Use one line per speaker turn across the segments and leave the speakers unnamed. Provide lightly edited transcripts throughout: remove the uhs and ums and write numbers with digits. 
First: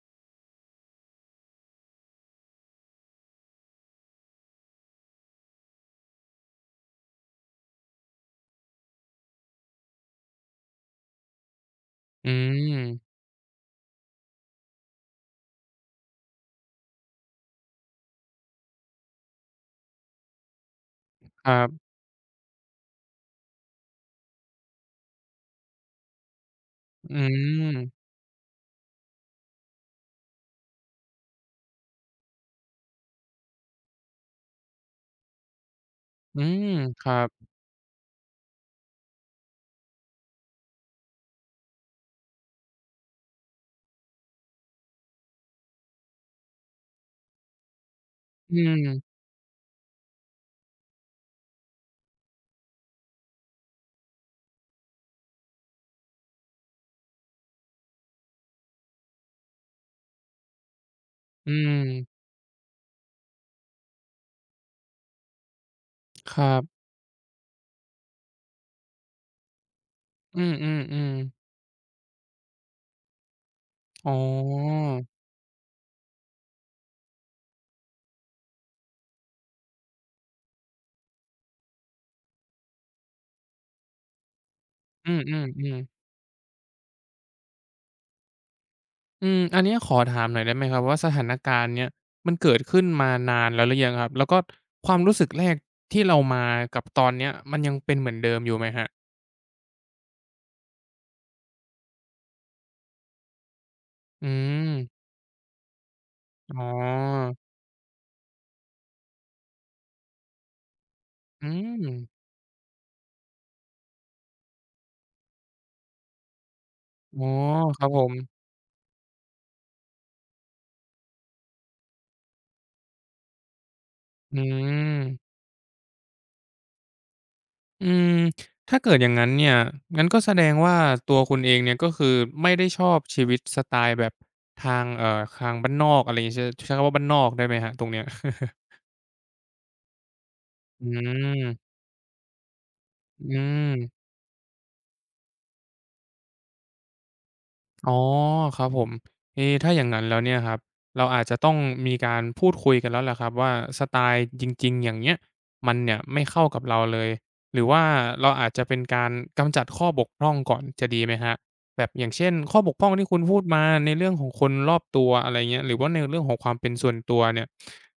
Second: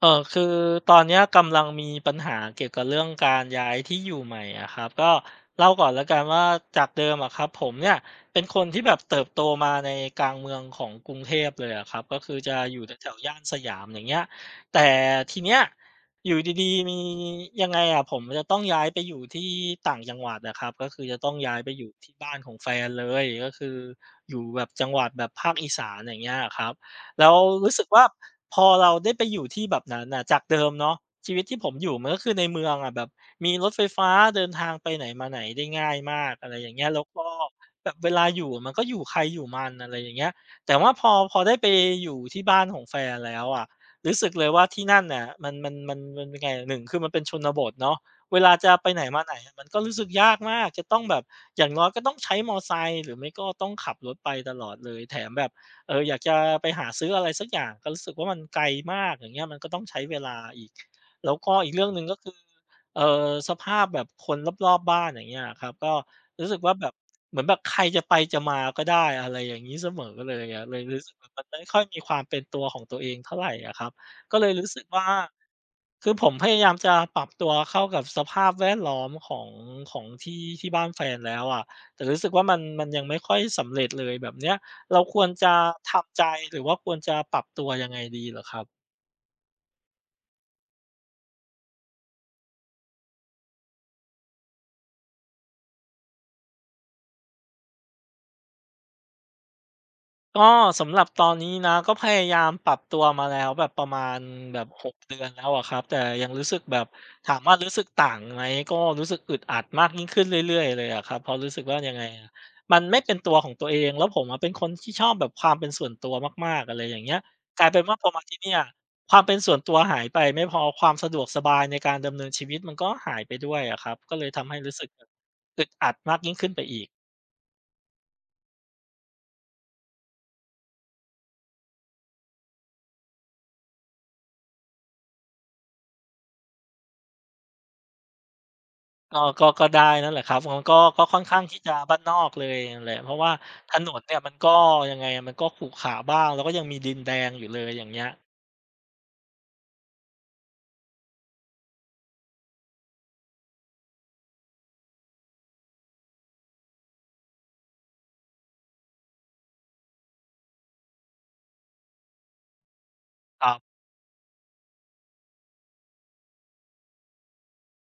คือตอนเนี้ยกำลังมีปัญหาเกี่ยวกับเรื่องการย้ายที่อยู่ใหม่อะครับก็เล่าก่อนแล้วกันว่าจากเดิมอะครับผมเนี่ยเป็นคนที่แบบเติบโตมาในกลางเมืองของกรุงเทพเลยอะครับก็
อื
คือจะอยู่แถว
ม
ๆย่านสยามอย่างเงี้ยแต่ทีเนี้ยอยู่ดีๆมียังไงอะผมจะต้องย้ายไปอยู่ที่ต่างจังหวัดนะครับก็คือจะต้อง
ค
ย้าย
รั
ไปอ
บ
ยู่ที่บ้านของแฟนเลยก็คืออยู่แบบจังหวัดแบบภาคอีสานอย่างเงี้ยครับ
อื
แล้วรู้สึกว่า
ม
พอเราได้ไปอยู่ที่แบบนั้นน่ะจากเดิมเนาะชีวิตที่ผมอยู่มันก็คือในเมืองอะแบบมีรถไฟฟ้าเดินทางไปไหนมาไหนได้ง่ายมาก
อื
อะไรอ
ม
ย่างเงี้ยแล้
ค
ว
รั
ก็
บ
แบบเวลาอยู่มันก็อยู่ใครอยู่มันอะไรอย่างเงี้ยแต่ว่าพอได้ไปอยู่ที่บ้านของแฟนแล้วอะรู้สึกเลยว่าที่นั่นน่ะมันยังไงอะหนึ่งคือมันเป็นชนบทเนาะเวลา
อื
จะไปไหน
ม
มาไหนอะมันก็รู้สึกยากมากจะต้องแบบอย่างน้อยก็ต้องใช้มอไซค์หรือไม่ก็ต้องขับรถไปตลอดเลยแถมแบบ อยากจะไปหาซื้ออะไรสักอย่างก็รู้สึกว่ามันไกลมากอย่างเงี้ยมันก็ต้องใช้เวลาอีกแล้ว
อื
ก็อีกเรื่อ
ม
งหนึ่งก็คือเออสภาพแบบคนรอบๆบ้านอย่างเงี้ยครับก็
ครั
รู้สึกว่า
บ
แบบเหมือนแบบใครจะไปจะมาก็ได้อะไรอย่างนี้เสมอเล
อื
ย
ม
อะ
อื
เล
ม
ย
อ
รู้สึ
ม
กว่ามันไม่ค่อยมีความเป็นตัวของตัวเองเท่าไหรอะครับ
อ๋อ
ก็เลยรู้สึกว่าคือผมพยายามจะปรับตัวเข้ากับสภาพแวดล้อมของของที่ที่บ้านแฟนแล้วอะแต่รู้สึกว่ามันยังไม่ค่อยสำเร็จเลยแบบเนี้ย เรา
อื
ค
ม
วร
อืม
จะ
อืม
ทำใจหรือว่าควรจะปรับตัวยังไงดีเหรอครับ
อมอันเนี้ยขอถามหน่อยได้ไหมครับว่าสถานการณ์เนี้ยมันเกิดขึ้นมานานแล้วหรือยังครับแล้วก็ความรู้สึกแรกที่เรามากับตอนเนี้ยมันยังเป็นเหมือนเดิมอยู่ไหมครับ
ก็สำหรับตอนนี้นะก็พยายามปรับตัวมาแล้วแบบประมาณ
อื
แบบ6
ม
เดือนแล้วอะครับแต่ยังรู้
อ๋
สึกแบบ
อ
ถามว่ารู้สึกต่างไหมก็รู้สึกอึดอัดมากยิ่งขึ้นเรื่อยๆเลยอะครับเพราะ
อื
รู้สึกว่า
ม
ยังไงอะมันไม่เป็นตัวของตัวเองแล้วผมอะเป็นคนที่ชอบแบบความเป็นส่วนตัวมากๆอะไรอย่างเงี้ย
อ๋อ
กลาย
ค
เป็น
รับ
ว่า
ผ
พอมา
ม
ที่เนี่ยความเป็นส่วนตัวหายไปไม่พอความสะดวกสบายในการดำเนินชีวิตมันก็หายไปด้วยอะครับก็เลย
อื
ทำให้รู้สึกแบบ
ม
อึดอัดมากยิ่งขึ้นไปอีก
อืม ถ้าเกิดอย่างนั้นเนี่ย งั้นก็แสดงว่าตัวคุณเองเนี่ยก็คือไม่ได้ชอบชีวิตสไตล์แบบทางทางบ้านนอกอะไรอย่างงี้ใช้คำว่าบ้านนอกได้ไหมครับตรงเนี้ย
ก็ได้นั่นแหละครับมันก็
อื
ก็ค่อนข้างที่
ม
จะบ้านนอกเลยนั่นแหละเพราะว่า
อื
ถนน
ม
เนี่ยมันก็ยังไงอะมันก็ขรุขระบ้างแล้วก็ยังมีดินแดงอยู่เลยอย่าง
อ๋อ
เงี้ย
ครับผมเอะถ้าอย่างงั้นแล้วเนี่ยครับ เราอาจจะต้องมีการพูดคุยกันแล้วแหละครับว่าสไตล์จริงๆอย่างเนี้ยมันเนี่ยไม่เข้ากับเราเลย หรือว่าเราอาจจะเป็นการกำจัดข้อบกพร่องก่อนจะดีไหมครับแบบอย่างเช่นข้อบกพร่องที่คุณพู
ค
ด
รั
มา
บ
ในเรื่องของคนรอบตัวอะไรเงี้ยหรือว่าในเรื่องของความเป็นส่วนตัวเนี่ย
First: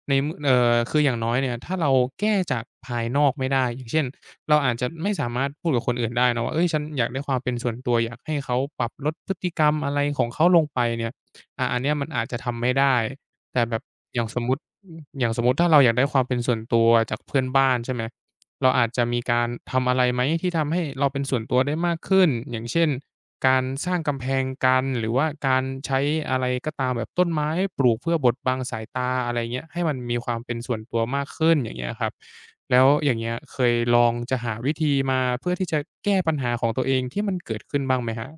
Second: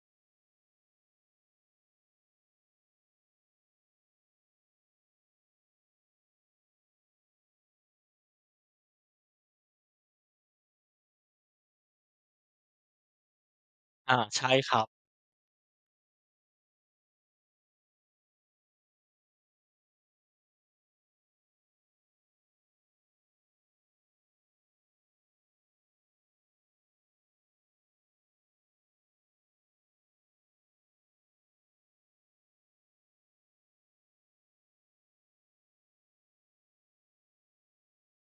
ในเมอคืออย่างน้อยเนี่ยถ้าเราแก้จากภายนอกไม่ได้อย่างเช่น เราอาจจะไม่สามารถพูดกับคนอื่นได้นะว่าเฮ้ยฉันอยากได้ความเป็นส่วนตัวอยากให้เขาปรับลดพฤติกรรมอะไรของเขาลงไปเนี่ยอ่าอันเนี้ยมันอาจจะทำไม่ได้แต่แบบอ
อา
ย่างสม
ใช่
มุติ
ครับ
อย่างสมมุติถ้าเราอยากได้ความเป็นส่วนตัวจากเพื่อนบ้านใช่ไหม เราอาจจะมีการทำอะไรไหมที่ทำให้เราเป็นส่วนตัวได้มากขึ้นอย่างเช่นการสร้างกำแพงกันหรือว่าการใช้อะไรก็ตามแบบต้นไม้ปลูกเพื่อบดบังสายตาอะไรเงี้ยให้มันมีความเป็นส่วนตัวมากขึ้นอย่างเงี้ยครับแล้วอย่างเงี้ยเคยลองจะหาวิธีมาเพื่อที่จะแก้ปัญหาของตัวเองที่มันเกิดขึ้นบ้างไหมครับ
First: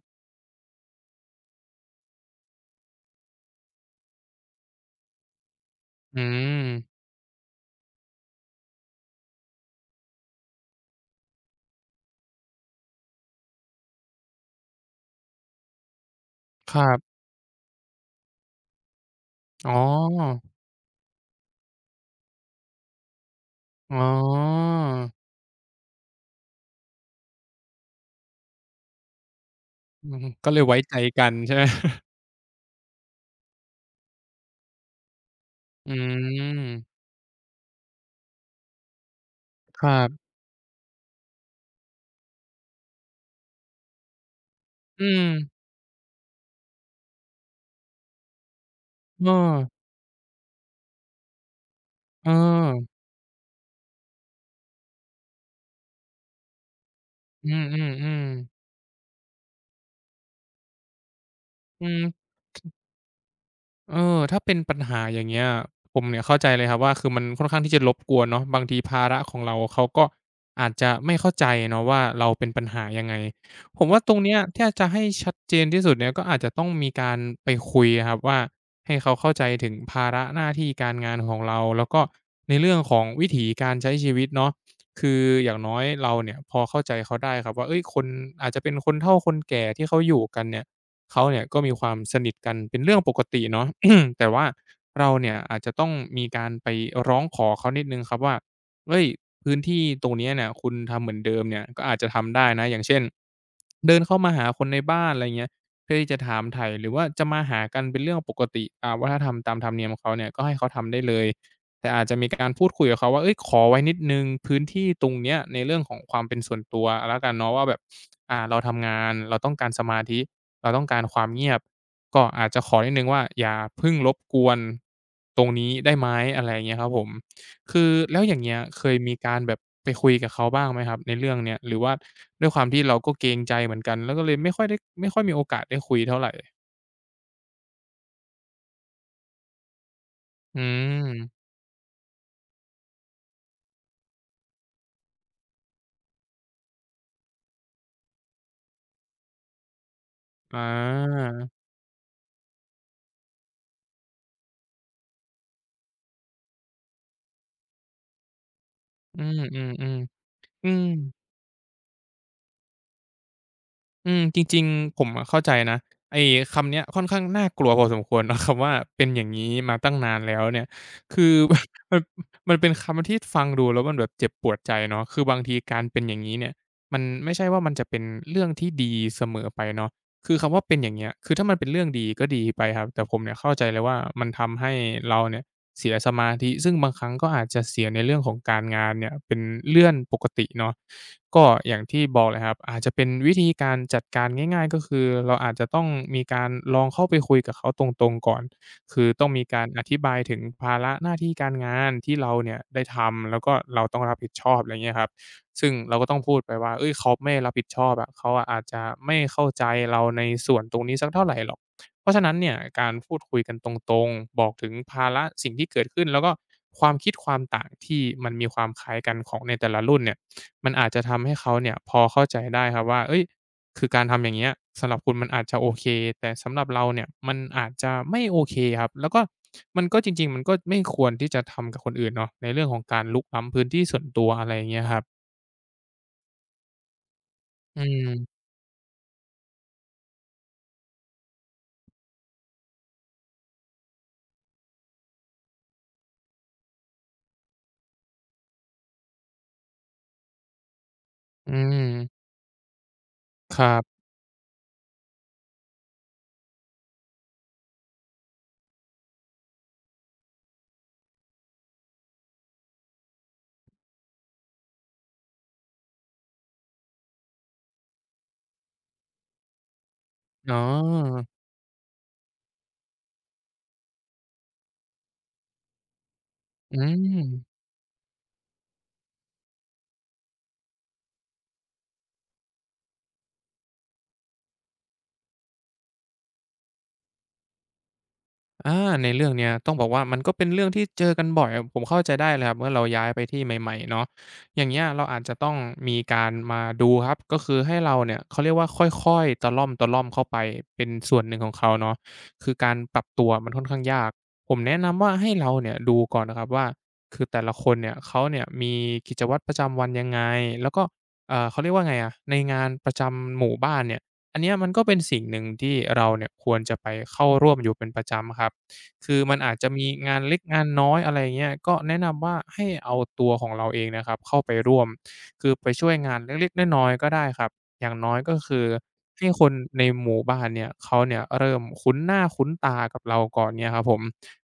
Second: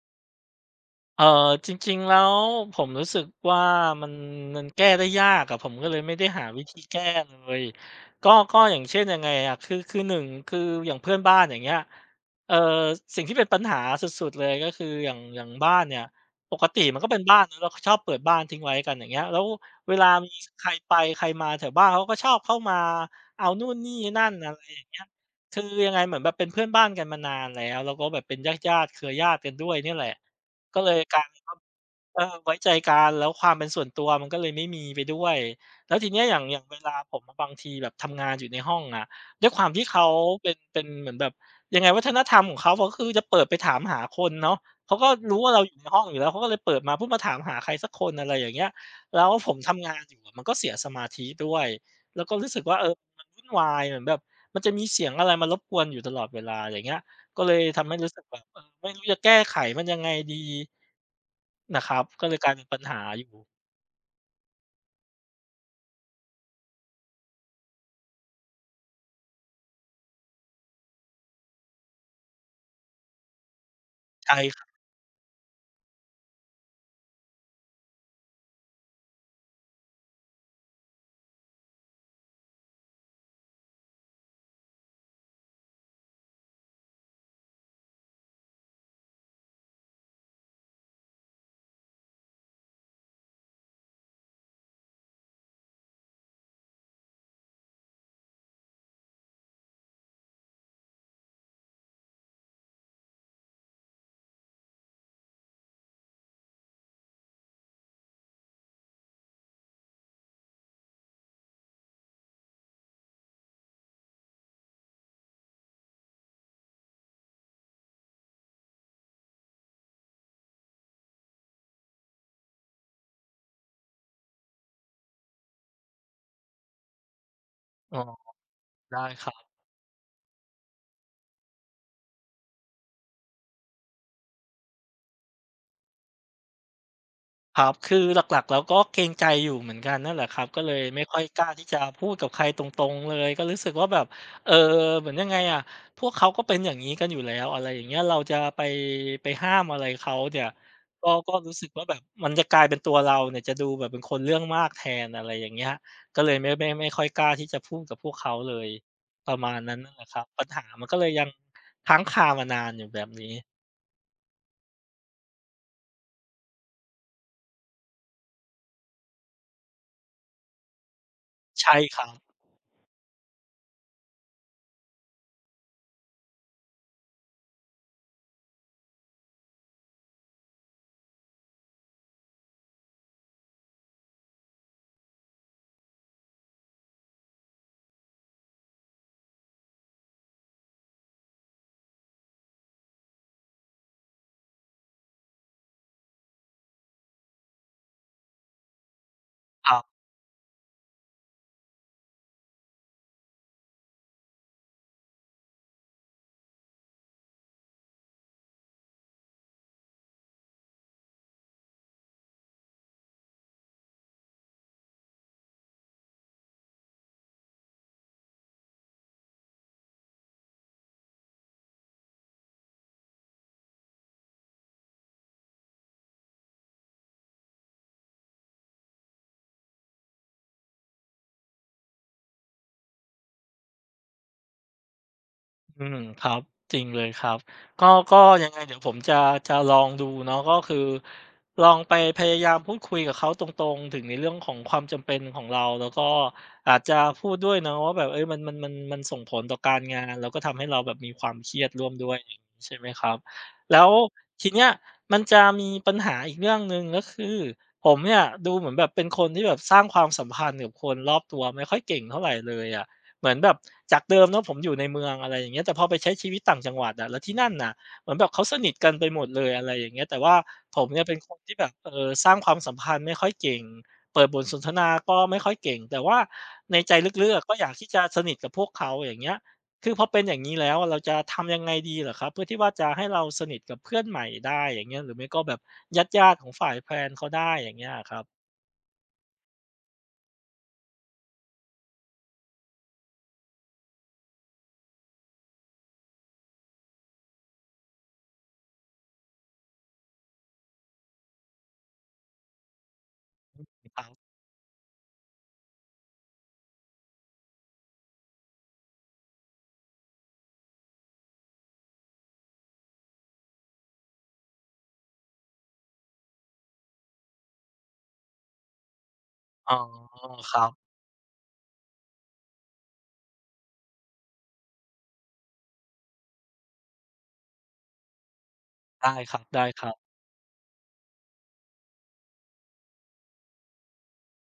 เออจริงๆแล้วผมรู้สึกว่ามันมันแก้ได้ยากอะผมก็เลยไม่
อื
ได้หาวิ
ม
ธีแก้เลยก็อย่างเช่นยังไงอะคือหนึ่งคืออย่างเพื่อนบ้านอย่างเงี้ยเออสิ่งที่เป็นปัญหาสุดๆเลยก็คืออย่างบ้านเนี่ยปก
ค
ติ
รั
มันก็
บ
เป็นบ้านเนะเราชอบเปิดบ้านทิ้งไว้กันอย่างเงี้ยแล้ว
อ๋
เวลามี
อ
ใครไปใครมาแถวบ้านเขาก็ชอบเข้ามาเอานู่นนี่
อ๋อ
นั่นอะไรอย่างเงี้ยคือยังไงเหมือนแบบเป็นเพื่อนบ้านกันมานานแล้วแล้วก็แบบเป็นญาติญาติเครือญาติกันด้วยเนี่ยแหละ
อือฮึก็เลยไว้
ก็เล
ใจ
ยกลาย
กัน
เป็น
ใช่
ว่า
ไหม
ไว้ใจกันแล้วความเป็นส่วนตัวมันก็เลยไม่มีไปด้วย
อื
แล้วทีเนี้ยอย่างเวลา
ม
ผมอะบางทีแบบทำงานอยู่ในห้องอะด้วยความ
ค
ที่
รั
เขา
บ
เป็นเหมือนแบบยังไงวัฒนธรรมของเขาก็คือจะเปิดไปถามหาคนเนาะเขา
อื
ก็
ม
รู้ว่าเราอยู่ในห้องอยู่แล้วเขาก็เลยเปิดมาเพื่อมาถามหาใครสักคนอะไรอย่างเงี้ยแล้
เอ
ว
อ
ผมทำงานอยู่อะมันก็เสียสมาธิด้วยแล้
เ
วก็รู้สึกว่า
ออ
มันวุ่นวายเหมือนแบบมันจะมีเสียงอะไรมารบกวนอยู่ตลอดเวลาอย่างเงี้ย ก็เล
อื
ยทำให้รู้สึก
อ
แบ
ๆ
บ
ๆ
ไม่รู้จะแก้ไขมันยังไงดีนะ
อื
ครับก็
ม
เลยกลายเป็นปัญหาอยู่
เออถ้าเป็นปัญหาอย่างเงี้ยผมเนี่ยเข้าใจเลยครับว่าคือมันค่อนข้างที่จะรบกวนเนาะบางทีภาระของเราเขาก็อาจจะไม่เข้าใจเนาะว่าเราเป็นปัญหายังไงผมว่าตรงเนี้
ใช่
ย
ครั
ถ้า
บ
จะให้ชัดเจนที่สุดเนี่ยก็อาจจะต้องมีการไปคุยอะครับว่าให้เขาเข้าใจถึงภาระหน้าที่การงานของเราแล้วก็ในเรื่องของวิถีการใช้ชีวิตเนาะคืออย่างน้อยเราเนี่ยพอเข้าใจเขาได้ครับว่าเฮ้ยคนอาจจะเป็นคนเฒ่าคนแก่ที่เขาอยู่กันเนี่ยเขาเนี่ยก็มีความสนิทกันเป็นเรื่องปกติเนาะ แต่ว่าเราเนี่ยอาจจะต้องมีการไปร้องขอเขานิดนึงครับว่าเฮ้ยพื้นที่ตรงเนี้ยเนี่ยคุณทำเหมือนเดิมเนี่ยก็อาจจะทำได้นะอย่างเช่นเดินเข้ามาหาคนในบ้านอะไรเงี้ยเพื่อที่จะถามไถ่หรือว่าจะมาหากันเป็นเรื่องปกติอ่าวัฒนธรรมตามธรรมเนียมของเขาเนี่ยก็ให้เขาทำได้เลยแต่อาจจะมีการพูดคุยกับเขาว่าเอ้ยขอไว้นิดนึงพื้นที่ตรงเนี้ยในเรื่องของความเป็นส่วนตัวแล้วกันเนาะว่าแบบอ่าเราทำงานเราต้องการสมาธิ เราต้องการความเงียบก็อาจจะขอนิดหนึ่งว่าอย่าเพิ่งรบกวนตรงนี้ได้ไหมอะไรอย่างเงี้ยครับผมคือ
อ๋อ
แล้วอย่างเงี้ยเคย
ได้
มี
ครั
การ
บ
แบบไปคุยกับเขาบ้างไหมครับในเรื่องเนี้ยหรือว่าด้วยความที่เราก็เกรงใจเหมือนกันแล้วก็เลยไม่ค่อยได้ไม่ค่อยมีโอกาสได้คุยเท่าไร
ครับคือหลักๆแล้วก็เกรงใจอยู่เหมือนกันนั่นแหละครับก็
อื
เลยไม่ค่อยก
ม
ล้าที่จะพูดกับใครตรงๆเลยก็รู้สึกว่าแบบเออเหมือนยังไงอะพวกเขาก็เป็นอย่างงี้กันอยู่แล้วอะไรอย่างเงี้ยเราจะไปห้ามอะไรเขาเนี่ย
อ
ก็
า
ก็รู้สึกว่าแบบมันจะกลายเป็นตัวเราเนี่ยจะดูแบบเป็นคนเรื่องมากแทนอะไรอย่างเงี้ยก็เลยไม่ค่อยกล้าที่จะพูดกับพวกเขาเลย
อื
ประมาณ
ม
นั้นนั่นแหละครั
ๆ
บปัญหา
ๆอืม
มันก็เลยยังค้างคามานานอยู่แบบนี้
อืมจริงๆผมอะเข้าใจนะไอ้คำเนี้ยค่อนข้างน่ากลัวพอสมควร เนาะคำว่าเป็นอย่างงี้มาตั้งนานแล้วเนี่ยคือ
ใช่ ค
มัน
รับ
มันเป็นคำที่ฟังดูแล้วมันแบบเจ็บปวดใจเนาะคือบางทีการเป็นอย่างงี้เนี่ยมันไม่ใช่ว่ามันจะเป็นเรื่องที่ดีเสมอไปเนาะคือคำว่าเป็นอย่างเงี้ยคือถ้ามันเป็นเรื่องดีก็ดีไปครับแต่ผมเนี่ยเข้าใจเลยว่ามันทำให้เราเนี่ยเสียสมาธิซึ่งบางครั้งก็อาจจะเสียในเรื่องของการงานเนี่ยเป็นเลื่อนปกติเนาะ ก็อย่างที่บอกเลยครับอาจจะเป็นวิธีการจัดการง่ายๆก็คือเราอาจจะต้องมีการลองเข้าไปคุยกับเขาตรงๆก่อนคือต้องมีการ
ครั
อ
บ
ธิบายถึงภาระหน้าที่การงานที่เราเนี่ยได้ทำแล้วก็เราต้องรับผิดชอบอะไรเงี้ยครับซึ่งเราก็ต้องพูดไปว่าเฮ้ยเขาไม่รับผิดชอบอะเขาอะอาจจะไม่เข้าใจเราในส่วนตรงนี้สักเท่าไรหรอกเพราะฉะนั้นเนี่ยการพูดคุยกันตรงๆบอกถึงภาระสิ่งที่เกิดขึ้นแล้วก็ความคิดความต่างที่มันมีความคล้ายกันของในแต่ละรุ่นเนี่ย มันอาจจะทำให้เขาเนี่ยพอเข้าใจได้ครับว่าเอ้ยคือการทำอย่างเงี้ยสำหรับคุณมันอาจจะโอเคแต่สำหรับเราเนี่ยมันอาจจะไม่โอเคครับแล้วก็มันก็จริงๆก็ไม่ควรที่จะทำกับคนอื่นเนาะในเรื่องของการรุกล้ำพื้นที่ส่วนตัวอะไรอย่างเงี้ยครับ
อืมครับจริงเลยครับ
อื
ก็
ม
ยังไงเดี๋ยวผมจะลองดูเนาะก็คือลองไปพยายามพูดคุยกับเขาตรงๆถึงในเรื่องของความจำเป็นของเราแล้วก็อาจจะพูดด้วยเนาะว่าแบบเฮ้ยมันส่งผลต่อการงานแล้วก็ทำให้เราแบบมีความเค
อื
รียดร่วมด้วยอ
ม
ย่างงี้ใช่ไหมครับ
ครั
แล้ว
บ
ทีเนี้ยมันจะมีปัญหาอีกเรื่องหนึ่งก็คือผมเนี่ยดูเหมือนแบบเป็นคนที่แบบสร้างความสัมพันธ์กับคนรอบตัวไม่ค่อยเก่งเท่าไรเลยอะ เหมือนแบบจากเดิมเนาะผมอยู่ในเมืองอะไรอย่างเงี้ยแต่พอไปใช้ชีวิตต่างจังหวัดอะแล้วที่นั่นน่ะเหมือนแบบเขาสนิทกันไปหมดเลยอะไรอย่างเงี้ยแต่ว่า
อ๋อ
ผมเนี่ยเป็นคนที่แบบสร้างความสัมพันธ์ไม่ค่อยเก่งเปิดบทสนทนาก็ไม่ค่อยเก่งแต่ว่าใน
อื
ใจลึกๆอะก็
ม
อยากที่จะสนิทกับพวกเขาอย่างเงี้ยคือพอเป็นอย่างงี้แล้วอะเราจะทำยังไงดีเหรอครับเพื่อที่ว่าจะให้เราสนิทกับเพื่อนใหม่ได้อย่างเงี้ยหรือไม่ก็แบบญาติๆของฝ่ายแฟนเขาได้อย่างเงี้ยอะครับ
อาในเรื่องเนี้ยต้องบอกว่ามันก็เป็นเรื่องที่เจอกันบ่อยผมเข้าใจได้เลยครับเมื่อเราย้ายไปที่ใหม่ๆเนาะอย่างเงี้ยเราอาจจะต้องมีการมาดูครับก็คือให้เราเนี่ยเขาเรียกว่าค่อยๆตะล่อมๆเข้าไปเป็นส่วนหนึ่งของเขาเนาะคือการปรับตัวมันค่อนข้าง
ครั
ยาก
บ
ผมแนะนำว่าให้เราเนี่ยดูก่อนนะครับว่าคือแต่ละคนเนี่ยเขาเนี่ยมีกิจวัตรประจำวันยังไงแล้วก็เขาเรียกว่าไงอะในงานประจำหมู่บ้านเนี่ย อันเนี้ยมันก็เป็นสิ่งหนึ่งที่เราเนี่ยควรจะไปเข้าร่วมอยู่เป็นประจำครับคือมันอาจจะ
อ๋อ
มีงานเล็ก
ค
งา
รั
น
บ
น้อยอะไรเงี้ยก็แนะนำว่าให้เอาตัวของเราเองนะครับเข้าไปร่วมคือไปช่วยงานเล็กๆน้อยๆก็ได้ครับอย่างน้อยก็คือ
ได้
ให้
ค
คนใน
รับ
หมู่บ้านเนี่ยเขาเนี่ยเริ่มคุ้นหน้าคุ้นตากับเราก่อนเนี่ยครับผม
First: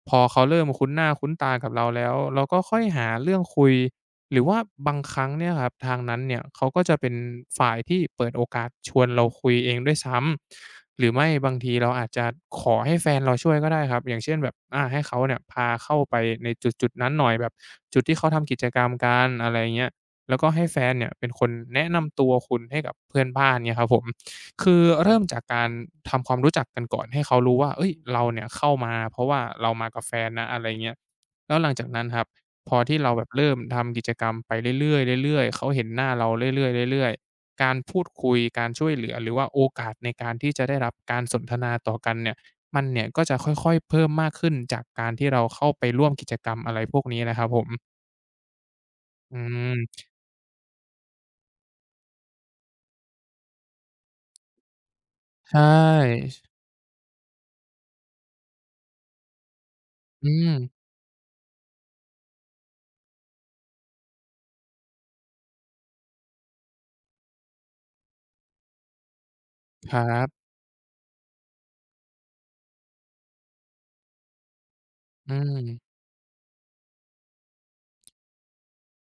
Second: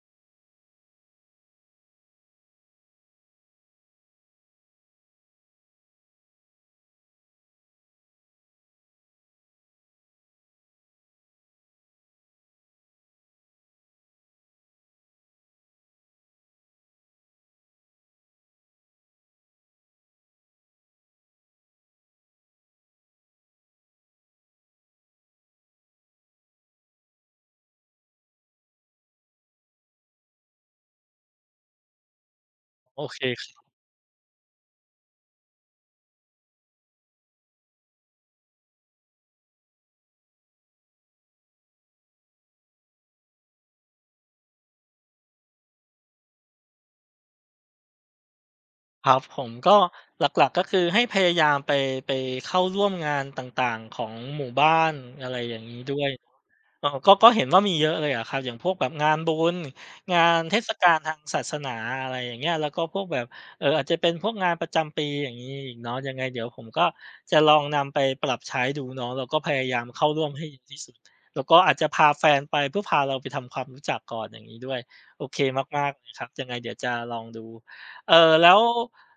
พอเขาเริ่มคุ้นหน้าคุ้นตากับเราแล้วเราก็ค่อยหาเรื่องคุย หรือว่าบางครั้งเนี่ยครับทางนั้นเนี่ยเขาก็จะเป็นฝ่ายที่เปิดโอกาสชวนเราคุยเองด้วยซ้ำหรือไม่บางทีเราอาจจะขอให้แฟนเราช่วยก็ได้ครับอย่างเช่นแบบอาให้เขาเนี่ยพาเข้าไปในจุดจุดนั้นหน่อยแบบจุดที่เขาทำกิจกรรมกันอะไรเงี้ยแล้วก็ให้แฟนเนี่ยเป็นคนแนะนำตัวคุณให้กับเพื่อนบ้านเนี่ยครับผมคือเริ่มจากการทำความรู้จักกันก่อนให้เขารู้ว่าเอ้ยเราเนี่ยเข้ามาเพราะว่าเรามากับแฟนนะอะไรเงี้ยแล้วหลังจากนั้นครับ พอ
ๆ
ที่
โอ
เรา
เค
แบบเริ่มทำกิจกรรมไปเรื่อยๆเรื่อยๆเขาเห็นหน้าเราเรื่อยๆเรื่อยๆการพูดคุยการช่วยเหลือหรือว่าโอกาสในการที่จะได้รับการสนทนาต่อกันเนี่ยมันเนี่ยก็จะค่อยๆเพิ่มมากขึ้นจากการที่เราเข้าไปร่วมกิจกรรมอะไรพวกนี้นะครับผม
ครับผ
อื
มก็
ม
หลักๆก็คือให้พยายามไปไปเข้าร่วมงานต่างๆของหมู่บ้านอะไรอย่า
ใช่
งงี้ด้วย เออก็ก็เห็นว่ามีเยอะเลยอะครับอย่างพวกแบบงานบุญงา
อื
น
ม
เทศกาลทางศาสนาอะไรอย่างเงี้ยแล้วก็พวกแบบอาจจะเป็นพวกงานประจำปีอย่างงี้อีกเนาะยังไงเดี๋ยวผมก็จะลองนำไปปรับใช้ดูเนาะแล้วก็พยายาม
ครั
เข้าร่วมให้
บ
เยอะที่สุดแล้วก็อาจจะพาแฟนไปเพื่อพาเราไปทำความรู้จักก่อนอย่างงี้ด้วยโอ
อื
เคมาก
ม
ๆเลยครับยังไงเดี๋ยวจะลองดูเอ่อแล้ว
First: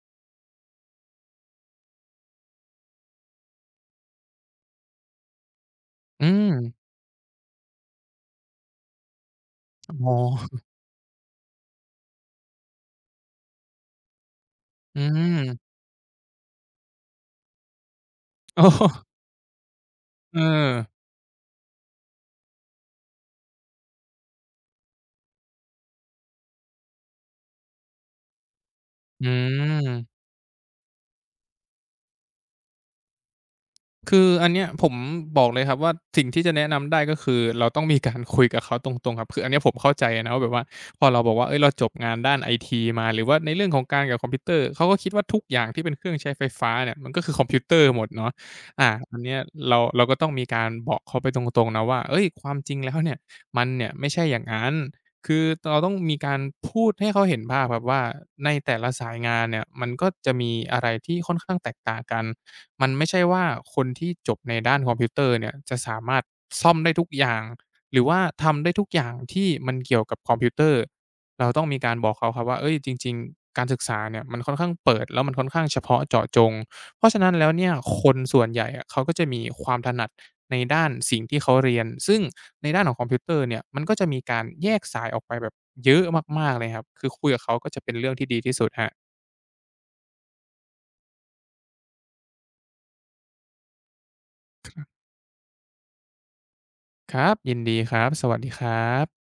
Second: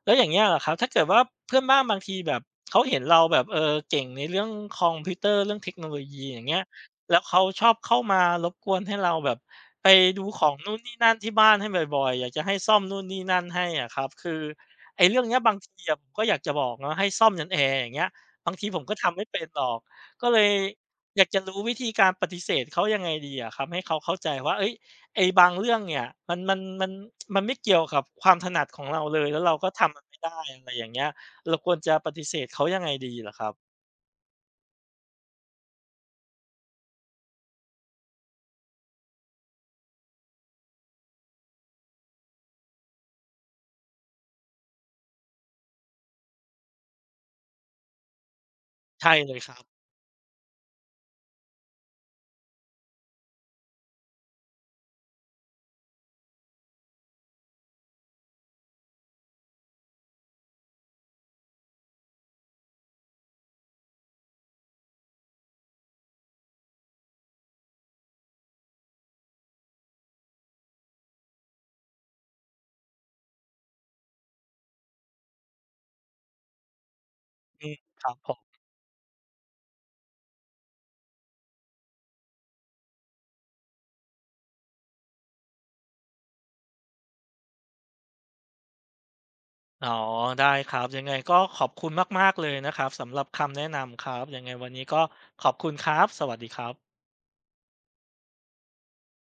อย่างเงี้ยเหรอครับถ้าเกิดว่าเพื่อนบ้านบางทีแบบเขาเห็นเราแบบเออเก่งในเรื่องคอมพิวเตอร์เรื่องเทคโนโลยี
อื
อย่าง
ม
เงี้ย แล้วเขาชอบเข้ามารบกวนให้เราแบบไป
อ๋อ
ดูของนู่นนี่นั่นที่บ้านให้บ่อยๆอยากจะให้ซ่อมนู่นนี่นั่นให้อะครับคือ
อื
ไอ้เรื่องเนี้ยบาง
ม
ทีอะผมก็อยากจะบอกเนาะให้ซ่อมยันแอร์อย่างเงี้ยบาง
โอ
ทีผมก็
้
ทำไม่เป็นหรอกก็เล
เอ
ย
อ
อยากจะรู้วิธีการปฏิเสธเขายังไงดีอะครับให้เขาเข้าใจว่าเฮ้ยไอ้บางเรื่องเนี่ยมันไม่เกี่ยวกับความถนัดของเราเล
อื
ยแล้วเราก็ทำมันไม่
ม
ได้อะไรอย่างเงี้ยเราควรจะปฏิเสธเขายังไงดีเหรอครับ
คืออันเนี้ยผมบอกเลยครับว่าสิ่งที่จะแนะนำได้ก็คือเราต้องมีการคุยกับเขาตรงๆครับคืออันเนี้ยผมเข้าใจนะว่าแบบว่าพอเราบอกว่าเฮ้ยเราจบงานด้านไอทีมาหรือว่าในเรื่องของการกับคอมพิวเตอร์เขาก็คิดว่าทุกอย่างที่เป็นเครื่องใช้ไฟฟ้าเนี่ยมันก็คือคอมพิวเตอร์หมดเนาะอ่า
ใช่
อัน
เล
เนี้ย
ยครับ
เราก็ต้องมีการบอกเขาไปตรงๆนะว่าเฮ้ยความจริงแล้วเนี่ยมันเนี่ยไม่ใช่อย่างงั้นคือเราต้องมีการพูดให้เขาเห็นภาพครับว่าในแต่ละสายงานเนี่ยมันก็จะมีอะไรที่ค่อนข้างแตกต่างกัน มันไม่ใช่ว่าคนที่จบในด้านคอมพิวเตอร์เนี่ยจะสามารถซ่อมได้ทุกอย่างหรือว่าทำได้ทุกอย่างที่มันเกี่ยวกับคอมพิวเตอร์เราต้องมีการบอกเขาครับว่าเอ้ยจริงๆการศึกษาเนี่ยมันค่อนข้างเปิดแล้วมันค่อนข้างเฉพาะเจาะจงเพราะฉะนั้นแล้ว
อื
เนี่ย
มค
ค
รับ
น
ผ
ส่วน
ม
ใหญ่อะเขาก็จะมีความถนัดในด้านสิ่งที่เขาเรียนซึ่งในด้านของคอมพิวเตอร์เนี่ยมันก็จะมีการแยกสายออกไปแบบเยอะมากๆเลยครับคือคุยกับเขาก็จะเป็นเรื่องที่ดีที่สุดครับ
อ๋อได้ครับยังไงก็ขอบคุณมากๆเลยนะครับสำหรับคำแนะนำครับยังไงวันนี้ก็ขอบคุณครับสวัสดีครับ
ครับยินดีครับสวัสดีครับ